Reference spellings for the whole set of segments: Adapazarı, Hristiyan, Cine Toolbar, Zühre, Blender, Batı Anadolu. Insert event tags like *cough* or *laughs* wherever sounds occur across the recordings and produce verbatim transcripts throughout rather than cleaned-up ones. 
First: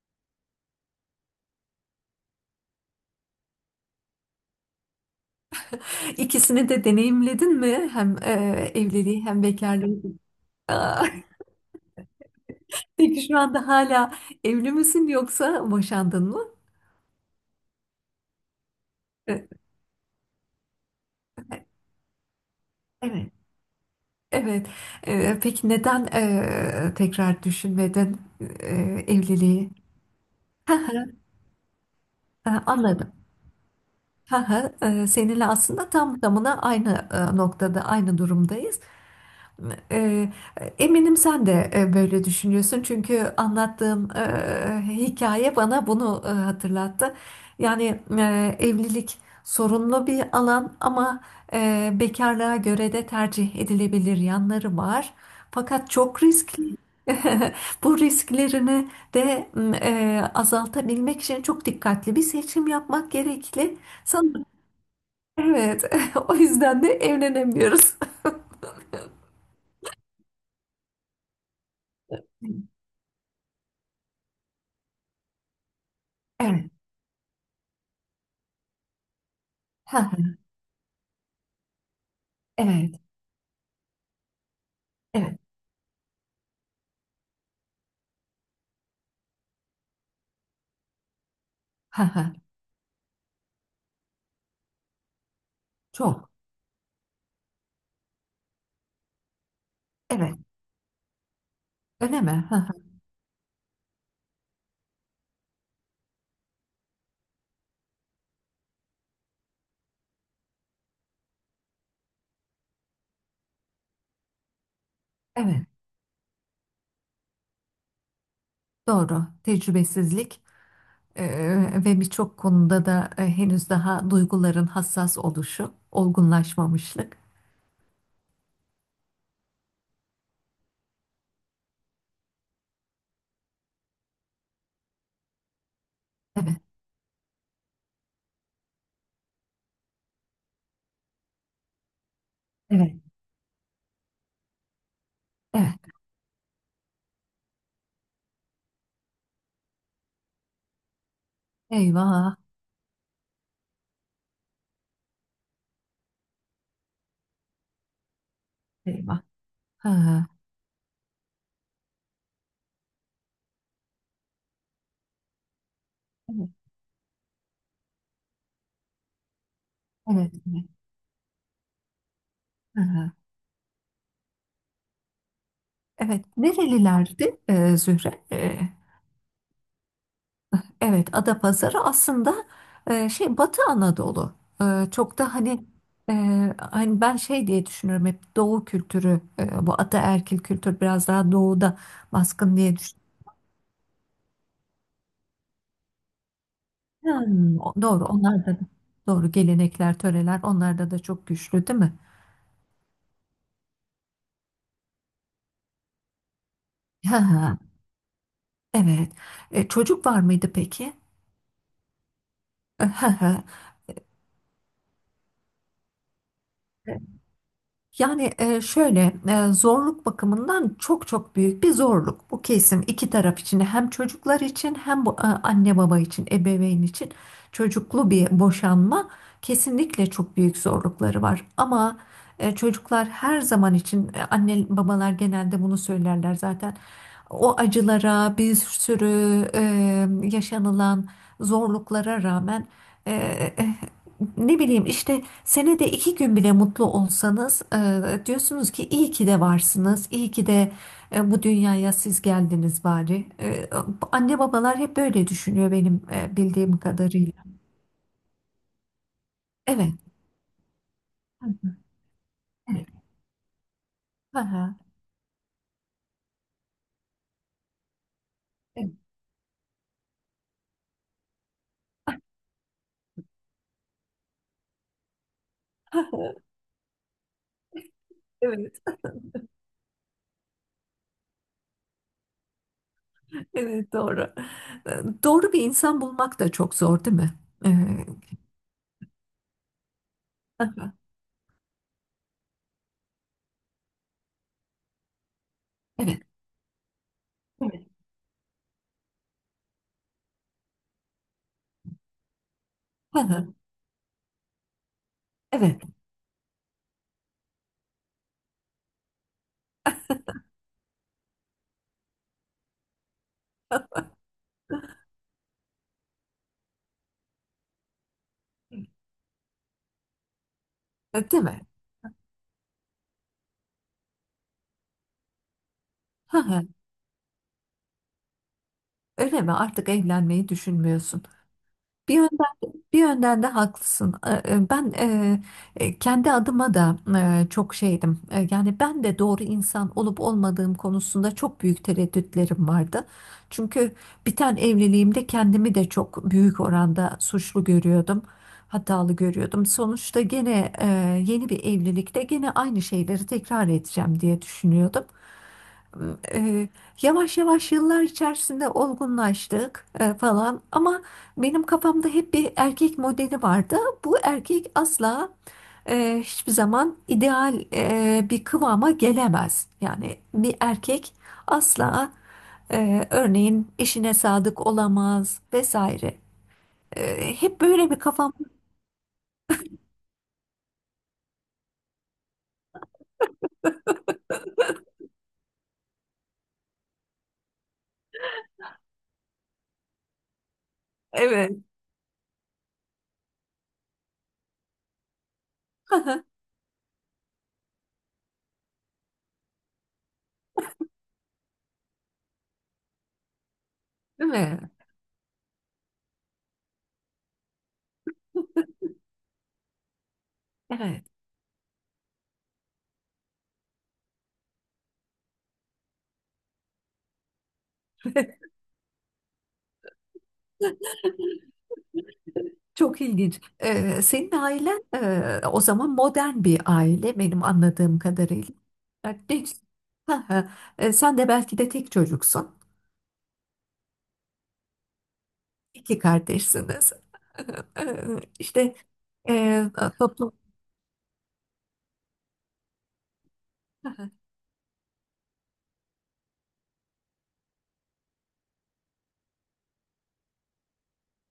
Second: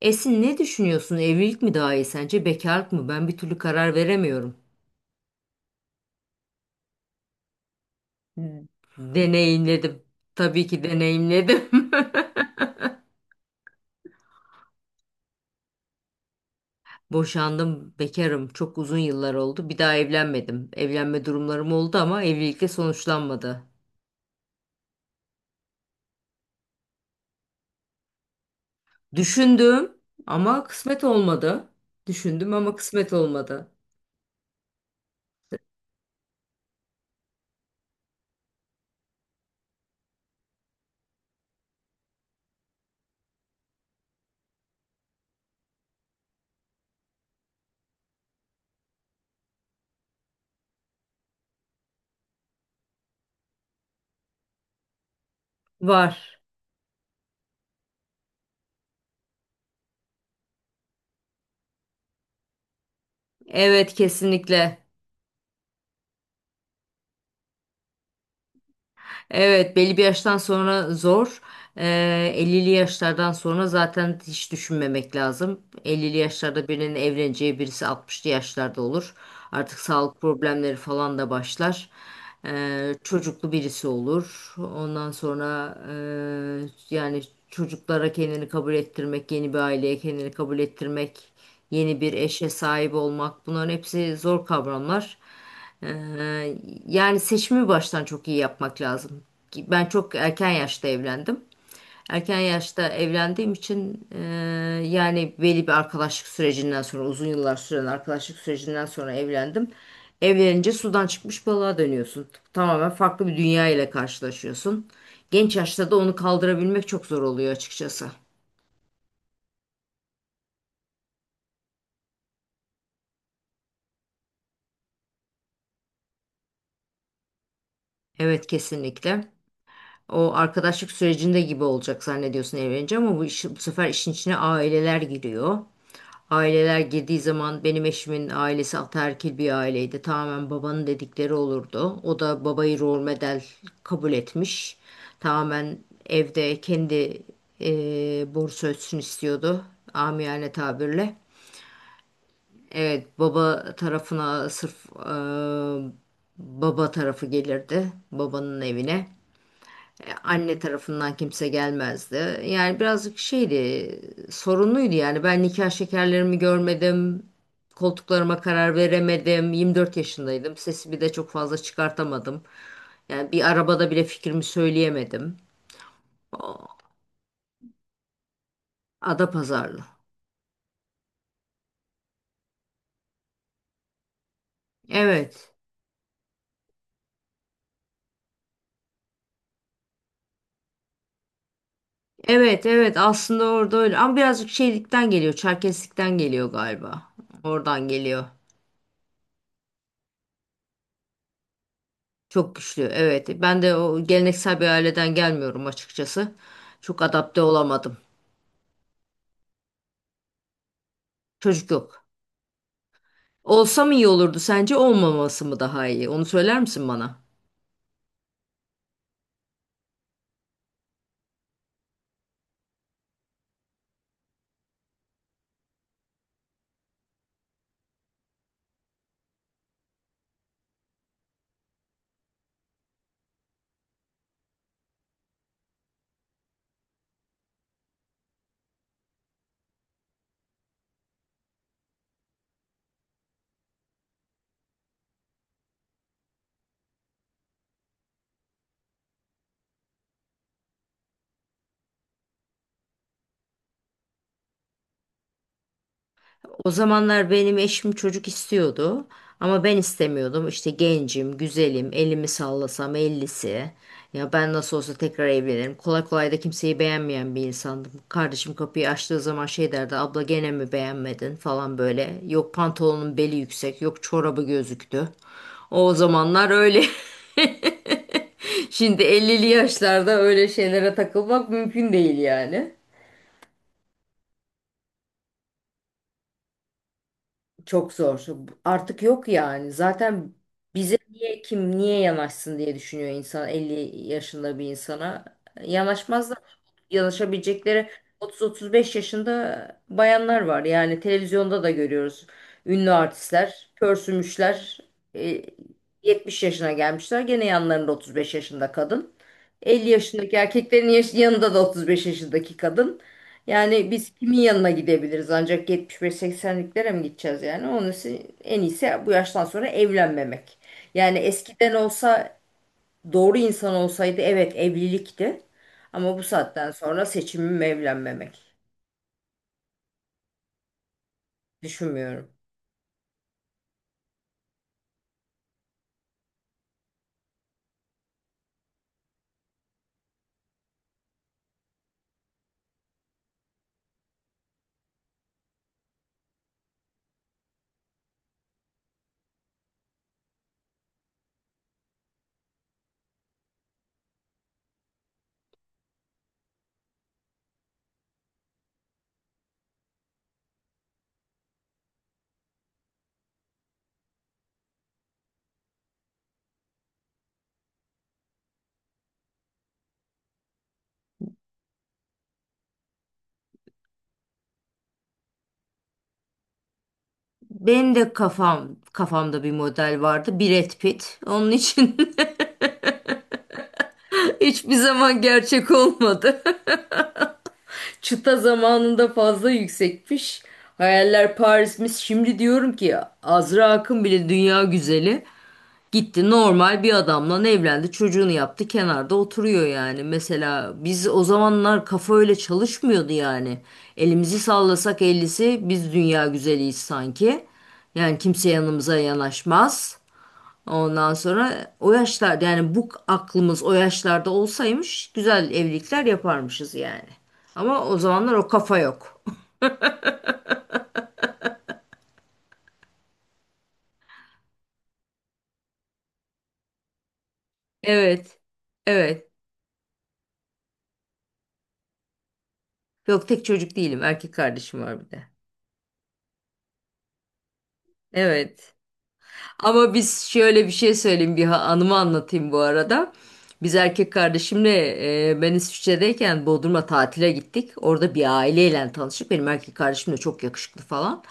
Esin ne düşünüyorsun? Evlilik mi daha iyi sence? Bekarlık mı? Ben bir türlü karar veremiyorum. İkisini de deneyimledin mi? Hem e, evliliği hem bekarlığı. Deneyimledim. Tabii ki Aa, deneyimledim. *laughs* Peki şu anda hala evli misin yoksa boşandın mı? *laughs* Boşandım, bekarım. Çok uzun yıllar E, oldu. Bir daha evlenmedim. Evlenme durumlarım oldu ama evlilikle Evet. sonuçlanmadı. Evet. E, peki neden e, tekrar düşünmedin e, evliliği? Düşündüm ama kısmet *laughs* olmadı. E, Düşündüm ama kısmet Anladım. olmadı. Ha ha, e, Seninle aslında tam tamına aynı e, noktada, aynı durumdayız. Eee, Eminim sen de e, böyle düşünüyorsun çünkü anlattığım e, hikaye bana bunu e, hatırlattı. Yani e, evlilik sorunlu bir alan ama e, bekarlığa göre de tercih edilebilir yanları var. Fakat çok Var. riskli. *laughs* Bu risklerini de m, e, azaltabilmek için çok dikkatli bir seçim yapmak gerekli. Evet, Sanırım kesinlikle. evet. *laughs* O yüzden de evlenemiyoruz. Evet, belli bir yaştan sonra zor. Ee, ellili *laughs* yaşlardan sonra zaten hiç düşünmemek lazım. ellili yaşlarda Evet. birinin evleneceği birisi altmışlı yaşlarda olur. Artık *laughs* sağlık Ha, problemleri falan da başlar. Ee, evet. çocuklu birisi olur. Ondan Evet. sonra e, yani çocuklara kendini kabul ettirmek, yeni bir aileye kendini kabul ettirmek, yeni Ha bir ha. eşe sahip olmak bunların hepsi zor kavramlar. Çok. Ee, yani seçimi baştan çok iyi yapmak lazım. Ki ben çok Evet. erken yaşta evlendim. Öyle mi? Erken Ha ha. yaşta evlendiğim için e, yani belli bir arkadaşlık sürecinden sonra uzun yıllar süren arkadaşlık sürecinden sonra evlendim. Evlenince sudan çıkmış balığa dönüyorsun. Tamamen farklı bir dünya ile karşılaşıyorsun. Genç Evet. yaşta da onu kaldırabilmek çok zor oluyor açıkçası. Doğru. Tecrübesizlik eee, ve birçok konuda da e, henüz daha duyguların hassas oluşu, olgunlaşmamışlık. Evet, kesinlikle. O arkadaşlık sürecinde gibi olacak zannediyorsun evlenince ama bu, iş, bu sefer işin içine aileler giriyor. Evet. Aileler girdiği zaman benim eşimin ailesi ataerkil bir aileydi. Tamamen babanın dedikleri olurdu. O da babayı Evet. rol model kabul etmiş. Tamamen Evet. evde kendi e, borusu ötsün istiyordu. Amiyane tabirle. Eyvah. Evet, baba tarafına sırf e, baba tarafı gelirdi babanın evine. Eyvah. Ha E, ha. Anne tarafından kimse gelmezdi. Yani birazcık şeydi, sorunluydu yani. Ben nikah şekerlerimi Evet. görmedim. Koltuklarıma karar veremedim. yirmi dört Evet. yaşındaydım. Evet. Sesimi de çok fazla çıkartamadım. Ha ha. Yani bir arabada bile fikrimi söyleyemedim. Evet. Nerelilerdi e, Zühre? Adapazarlı. Evet, Adapazarı aslında e, şey Batı Anadolu. E, çok da Evet. hani e, hani ben şey diye düşünüyorum hep Doğu kültürü, e, bu ataerkil kültür biraz daha doğuda baskın Evet, diye evet. düşünüyorum. Aslında orada öyle. Ama birazcık şeylikten geliyor. Çerkeslikten geliyor galiba. Hmm, o- Oradan doğru geliyor. onlar da doğru, gelenekler, töreler onlarda da çok güçlü değil mi? Çok güçlü. Evet. Ben de o geleneksel bir aileden gelmiyorum açıkçası. Çok Hı adapte hı, olamadım. evet. E, çocuk var mıydı peki? Çocuk yok. *laughs* Hı hı. Olsa mı iyi olurdu sence, olmaması mı daha iyi? Onu söyler misin bana? Yani e, şöyle e, zorluk bakımından çok çok büyük bir zorluk. Bu kesim iki taraf için, hem çocuklar için hem bu, e, anne baba için, ebeveyn için, çocuklu bir boşanma kesinlikle çok büyük zorlukları var. Ama e, çocuklar her zaman için, e, anne babalar genelde bunu söylerler zaten. O acılara, bir sürü e, yaşanılan zorluklara rağmen e, e, ne bileyim işte senede iki gün bile mutlu olsanız e, diyorsunuz ki iyi ki de varsınız, iyi ki de e, bu dünyaya siz geldiniz bari. E, anne babalar hep böyle düşünüyor benim e, O bildiğim zamanlar kadarıyla. benim eşim çocuk istiyordu ama ben Evet. istemiyordum. İşte gencim, güzelim, elimi Evet. sallasam ellisi. Ya ben nasıl Aha. olsa tekrar evlenirim. Kolay kolay da kimseyi beğenmeyen bir insandım. Kardeşim kapıyı Evet. açtığı zaman şey derdi, abla gene mi beğenmedin falan böyle. Yok pantolonun beli yüksek, yok çorabı gözüktü. O *laughs* zamanlar öyle. *laughs* Evet, Şimdi ellili yaşlarda öyle şeylere takılmak mümkün değil yani. evet, doğru. E, Doğru bir insan bulmak da çok zor değil mi? E, Çok zor. Artık yok yani. Zaten aha, bize niye, kim niye yanaşsın diye düşünüyor insan, elli yaşında bir insana. evet. Yanaşmazlar. Evet. Yanaşabilecekleri otuz otuz beş yaşında bayanlar var. Yani televizyonda da görüyoruz. Ünlü Aha, artistler, pörsümüşler, e, evet. yetmiş yaşına gelmişler. Gene yanlarında otuz beş yaşında kadın. elli yaşındaki erkeklerin yaş- yanında da otuz beş yaşındaki kadın. Yani biz kimin yanına gidebiliriz, ancak yetmiş beş seksenliklere mi gideceğiz yani? Onun için en iyisi bu yaştan sonra evlenmemek. Yani E, Değil mi? eskiden olsa doğru insan olsaydı evet evlilikti. Ama bu Aha, saatten sonra seçimim evlenmemek. öyle mi? Artık evlenmeyi düşünmüyorsun. Bir Düşünmüyorum. yönden, bir yönden de haklısın. Ee, e, Ben e, e, kendi adıma da e, çok şeydim. E, Yani ben de doğru insan olup olmadığım konusunda çok büyük tereddütlerim vardı. Çünkü biten evliliğimde kendimi de çok büyük oranda suçlu görüyordum. Hatalı görüyordum. Sonuçta gene e, yeni bir evlilikte gene aynı şeyleri tekrar edeceğim diye düşünüyordum, e, yavaş yavaş yıllar içerisinde olgunlaştık e, falan, ama benim kafamda hep bir erkek modeli vardı. Bu erkek asla e, hiçbir zaman ideal e, bir kıvama gelemez. Yani bir erkek asla e, örneğin eşine sadık olamaz vesaire. E, hep böyle Benim bir de kafam. kafam, kafamda bir model vardı. Brad Pitt. Onun için *laughs* hiçbir zaman gerçek olmadı. Çıta zamanında fazla yüksekmiş. Hayaller Evet. Paris'miş. Şimdi diyorum ki Azra Akın bile dünya güzeli. Gitti *laughs* normal bir adamla evlendi. Çocuğunu yaptı. Kenarda oturuyor yani. Mesela biz o zamanlar kafa öyle çalışmıyordu yani. Değil Elimizi mi? sallasak ellisi biz dünya güzeliyiz sanki. Yani kimse yanımıza yanaşmaz. Evet. Ondan sonra o yaşlarda, yani bu aklımız o yaşlarda olsaymış güzel evlilikler yaparmışız yani. Ama o *laughs* zamanlar o kafa yok. *laughs* Çok ilginç. Ee, senin ailen e, o zaman modern bir aile benim anladığım Evet. kadarıyla. Ya, Evet. ne, ha, ha. E, sen de belki de tek çocuksun. Yok, tek çocuk değilim. Erkek kardeşim var bir de. İki kardeşsiniz. *laughs* Ee, Evet. İşte e, Ama biz, toplum... şöyle bir şey söyleyeyim, bir ha- anımı anlatayım bu arada. Biz Ha, erkek kardeşimle e, ben İsviçre'deyken Bodrum'a tatile gittik. Orada bir aileyle tanıştık. Benim erkek kardeşim de çok yakışıklı falan.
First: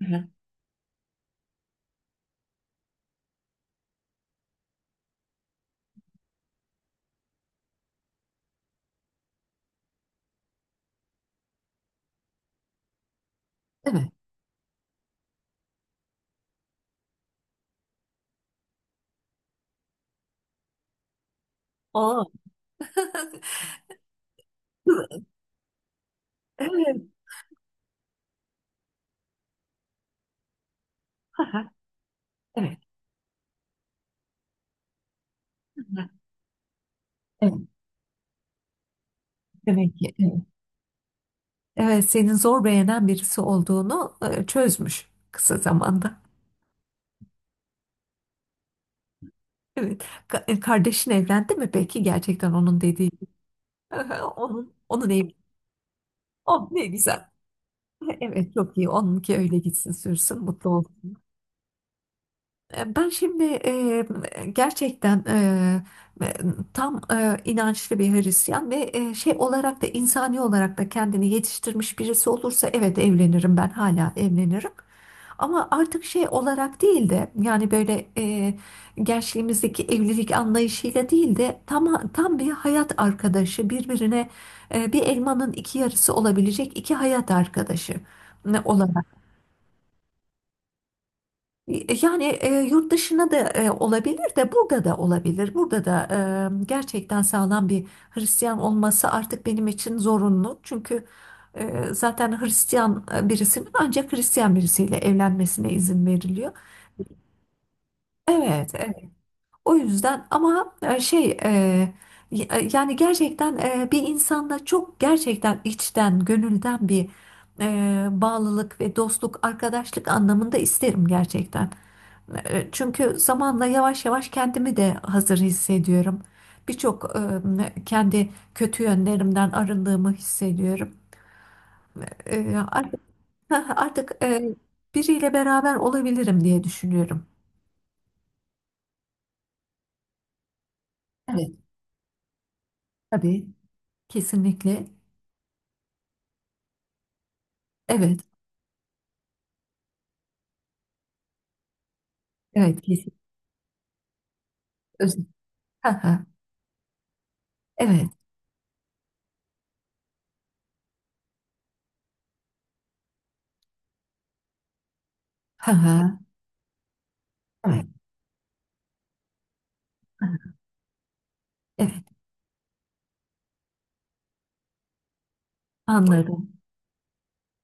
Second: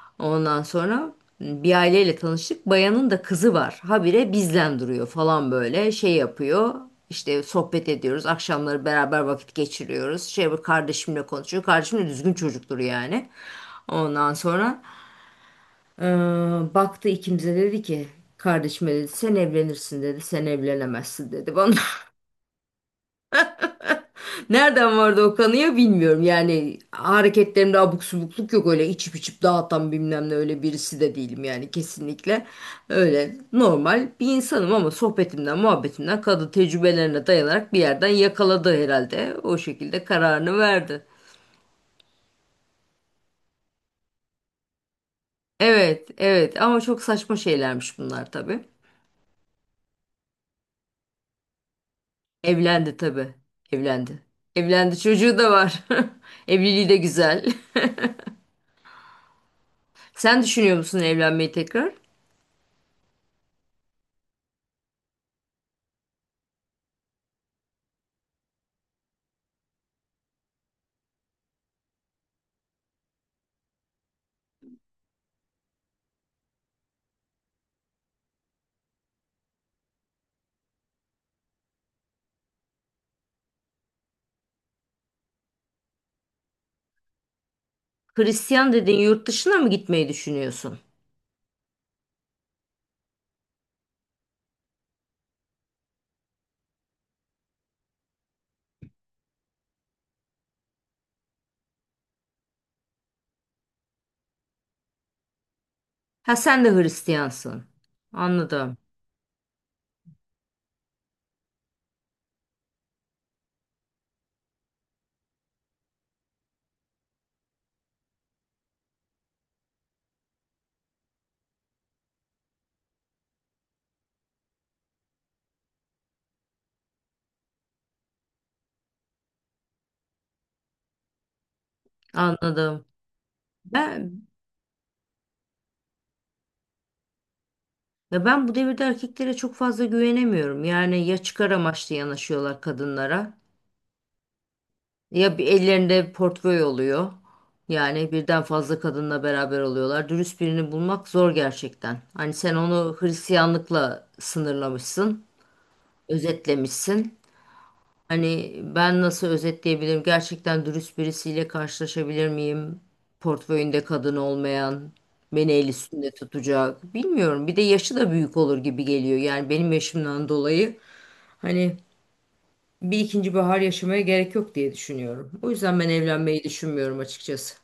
ha. Ondan sonra bir aileyle tanıştık. Bayanın da kızı var. Habire bizden duruyor falan böyle şey yapıyor. İşte sohbet ediyoruz. Akşamları beraber vakit geçiriyoruz. Şey, bu kardeşimle konuşuyor. Kardeşim de düzgün çocuktur yani. Değil mi? Ondan sonra eee, baktı ikimize dedi ki, kardeşime dedi sen evlenirsin dedi. Sen evlenemezsin dedi bana. Oo. *laughs* Nereden vardı o kanıya bilmiyorum. Yani Evet. hareketlerimde abuk subukluk yok, öyle içip içip dağıtan bilmem ne öyle birisi de değilim Ha, yani ha. kesinlikle. Evet. Öyle normal bir insanım ama sohbetimden muhabbetimden kadın tecrübelerine Evet. dayanarak bir yerden yakaladı herhalde. O Demek şekilde ki evet. kararını verdi. Evet, senin zor beğenen birisi olduğunu e, çözmüş kısa Evet, zamanda. evet, ama çok saçma şeylermiş bunlar tabii. Evet. Ka- e, Kardeşin evlendi mi peki gerçekten onun Evlendi dediği? tabii, *laughs* evlendi. Onun, Evlendi, onun evi. çocuğu da var. *laughs* Oh ne Evliliği de güzel. güzel. *laughs* Evet çok iyi. Onunki öyle gitsin *laughs* sürsün Sen mutlu düşünüyor musun olsun. evlenmeyi tekrar? E, Ben şimdi e, gerçekten e, e, tam e, inançlı bir Hristiyan ve e, şey olarak da, insani olarak da kendini yetiştirmiş birisi olursa evet evlenirim, ben hala evlenirim. Ama artık şey olarak değil de, yani böyle e, gençliğimizdeki evlilik anlayışıyla değil de tam, tam bir hayat arkadaşı, birbirine e, bir elmanın iki yarısı olabilecek iki hayat arkadaşı Hristiyan dedin, olarak. yurt dışına mı gitmeyi düşünüyorsun? Yani e, yurt dışına da e, olabilir, de burada da olabilir. Burada da e, gerçekten sağlam bir Hristiyan olması artık benim için zorunlu. Çünkü e, zaten Hristiyan e, birisinin ancak Hristiyan birisiyle evlenmesine izin Ha, veriliyor. sen de Hristiyansın. Evet, Anladım. evet. O yüzden ama e, şey e, y- e, yani gerçekten e, bir insanda çok gerçekten içten, gönülden bir e, bağlılık ve dostluk, arkadaşlık anlamında isterim gerçekten. E, Çünkü zamanla yavaş yavaş kendimi de hazır hissediyorum. Birçok e, kendi kötü yönlerimden arındığımı hissediyorum. E, Anladım. Artık, *laughs* artık Ben e, biriyle beraber olabilirim diye düşünüyorum. ya ben bu devirde erkeklere çok fazla güvenemiyorum. Yani ya çıkar Evet, amaçlı yanaşıyorlar kadınlara, tabii. Kesinlikle. ya bir ellerinde portföy oluyor. Yani Evet, birden fazla kadınla beraber oluyorlar. Dürüst birini bulmak zor gerçekten. Hani sen evet, onu kesin. Hristiyanlıkla Öz- sınırlamışsın, özetlemişsin. *laughs* evet, Hani ben nasıl özetleyebilirim? Gerçekten dürüst birisiyle karşılaşabilir miyim? Portföyünde kadın olmayan, beni el üstünde tutacak. Bilmiyorum. Bir de *laughs* evet. yaşı da büyük olur gibi geliyor. Yani benim yaşımdan dolayı hani Evet, bir ikinci bahar yaşamaya gerek yok diye düşünüyorum. O yüzden ben evlenmeyi anladım. düşünmüyorum açıkçası.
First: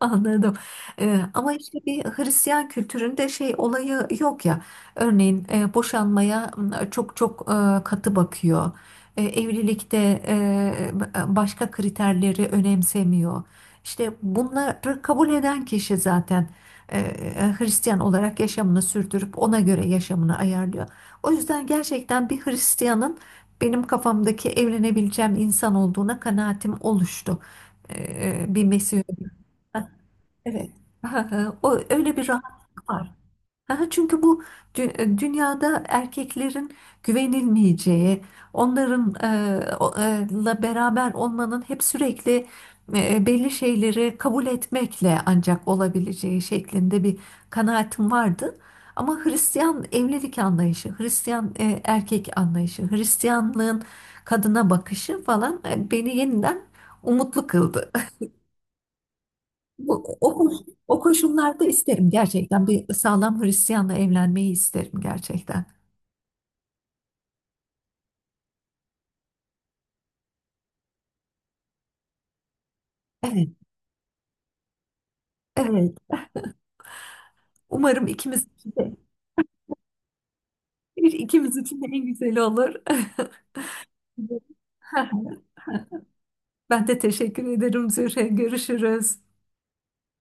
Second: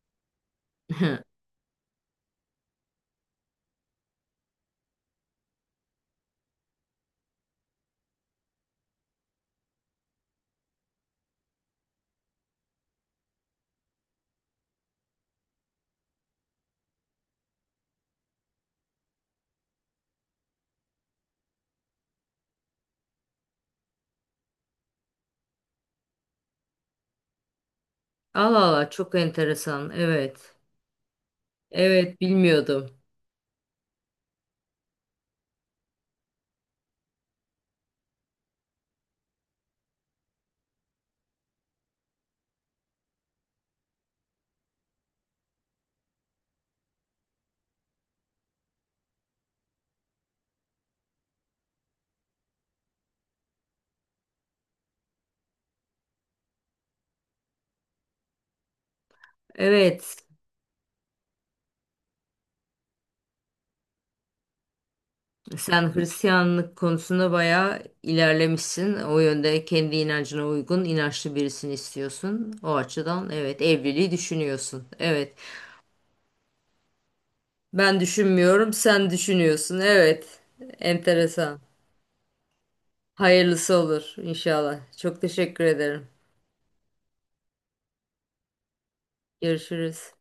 Anladım. Ee, ama işte bir Hristiyan kültüründe şey olayı yok ya. Örneğin e, boşanmaya m, çok çok e, katı bakıyor. E, evlilikte e, başka kriterleri önemsemiyor. İşte bunları kabul eden kişi zaten e, e, Hristiyan olarak yaşamını sürdürüp ona göre yaşamını ayarlıyor. O yüzden gerçekten bir Hristiyanın benim kafamdaki evlenebileceğim insan olduğuna kanaatim oluştu. Ee, Allah bir Allah, Mesih. çok enteresan. Evet. Evet. Ha, ha, o öyle Evet, bir rahatlık bilmiyordum. var. Ha, ha, çünkü bu dü- e, dünyada erkeklerin güvenilmeyeceği, onların e, o- e, la beraber olmanın hep sürekli e, belli şeyleri kabul etmekle ancak olabileceği şeklinde bir kanaatim vardı. Ama Hristiyan evlilik anlayışı, Hristiyan e, erkek anlayışı, Hristiyanlığın kadına bakışı falan e, beni yeniden umutlu kıldı. Evet. Bu, o, koş- o koşullarda isterim gerçekten. Bir sağlam Hristiyanla evlenmeyi isterim gerçekten. Sen Hristiyanlık konusunda bayağı ilerlemişsin. O yönde kendi inancına uygun, inançlı birisini istiyorsun. O açıdan Evet, evet, evliliği düşünüyorsun. Evet. evet. Ben Umarım ikimiz düşünmüyorum, için de, sen düşünüyorsun. Evet. ikimiz Enteresan. için de en güzeli olur. *laughs* Hayırlısı olur inşallah. Çok teşekkür ederim. Ben de teşekkür ederim Zühre. Görüşürüz. Görüşürüz.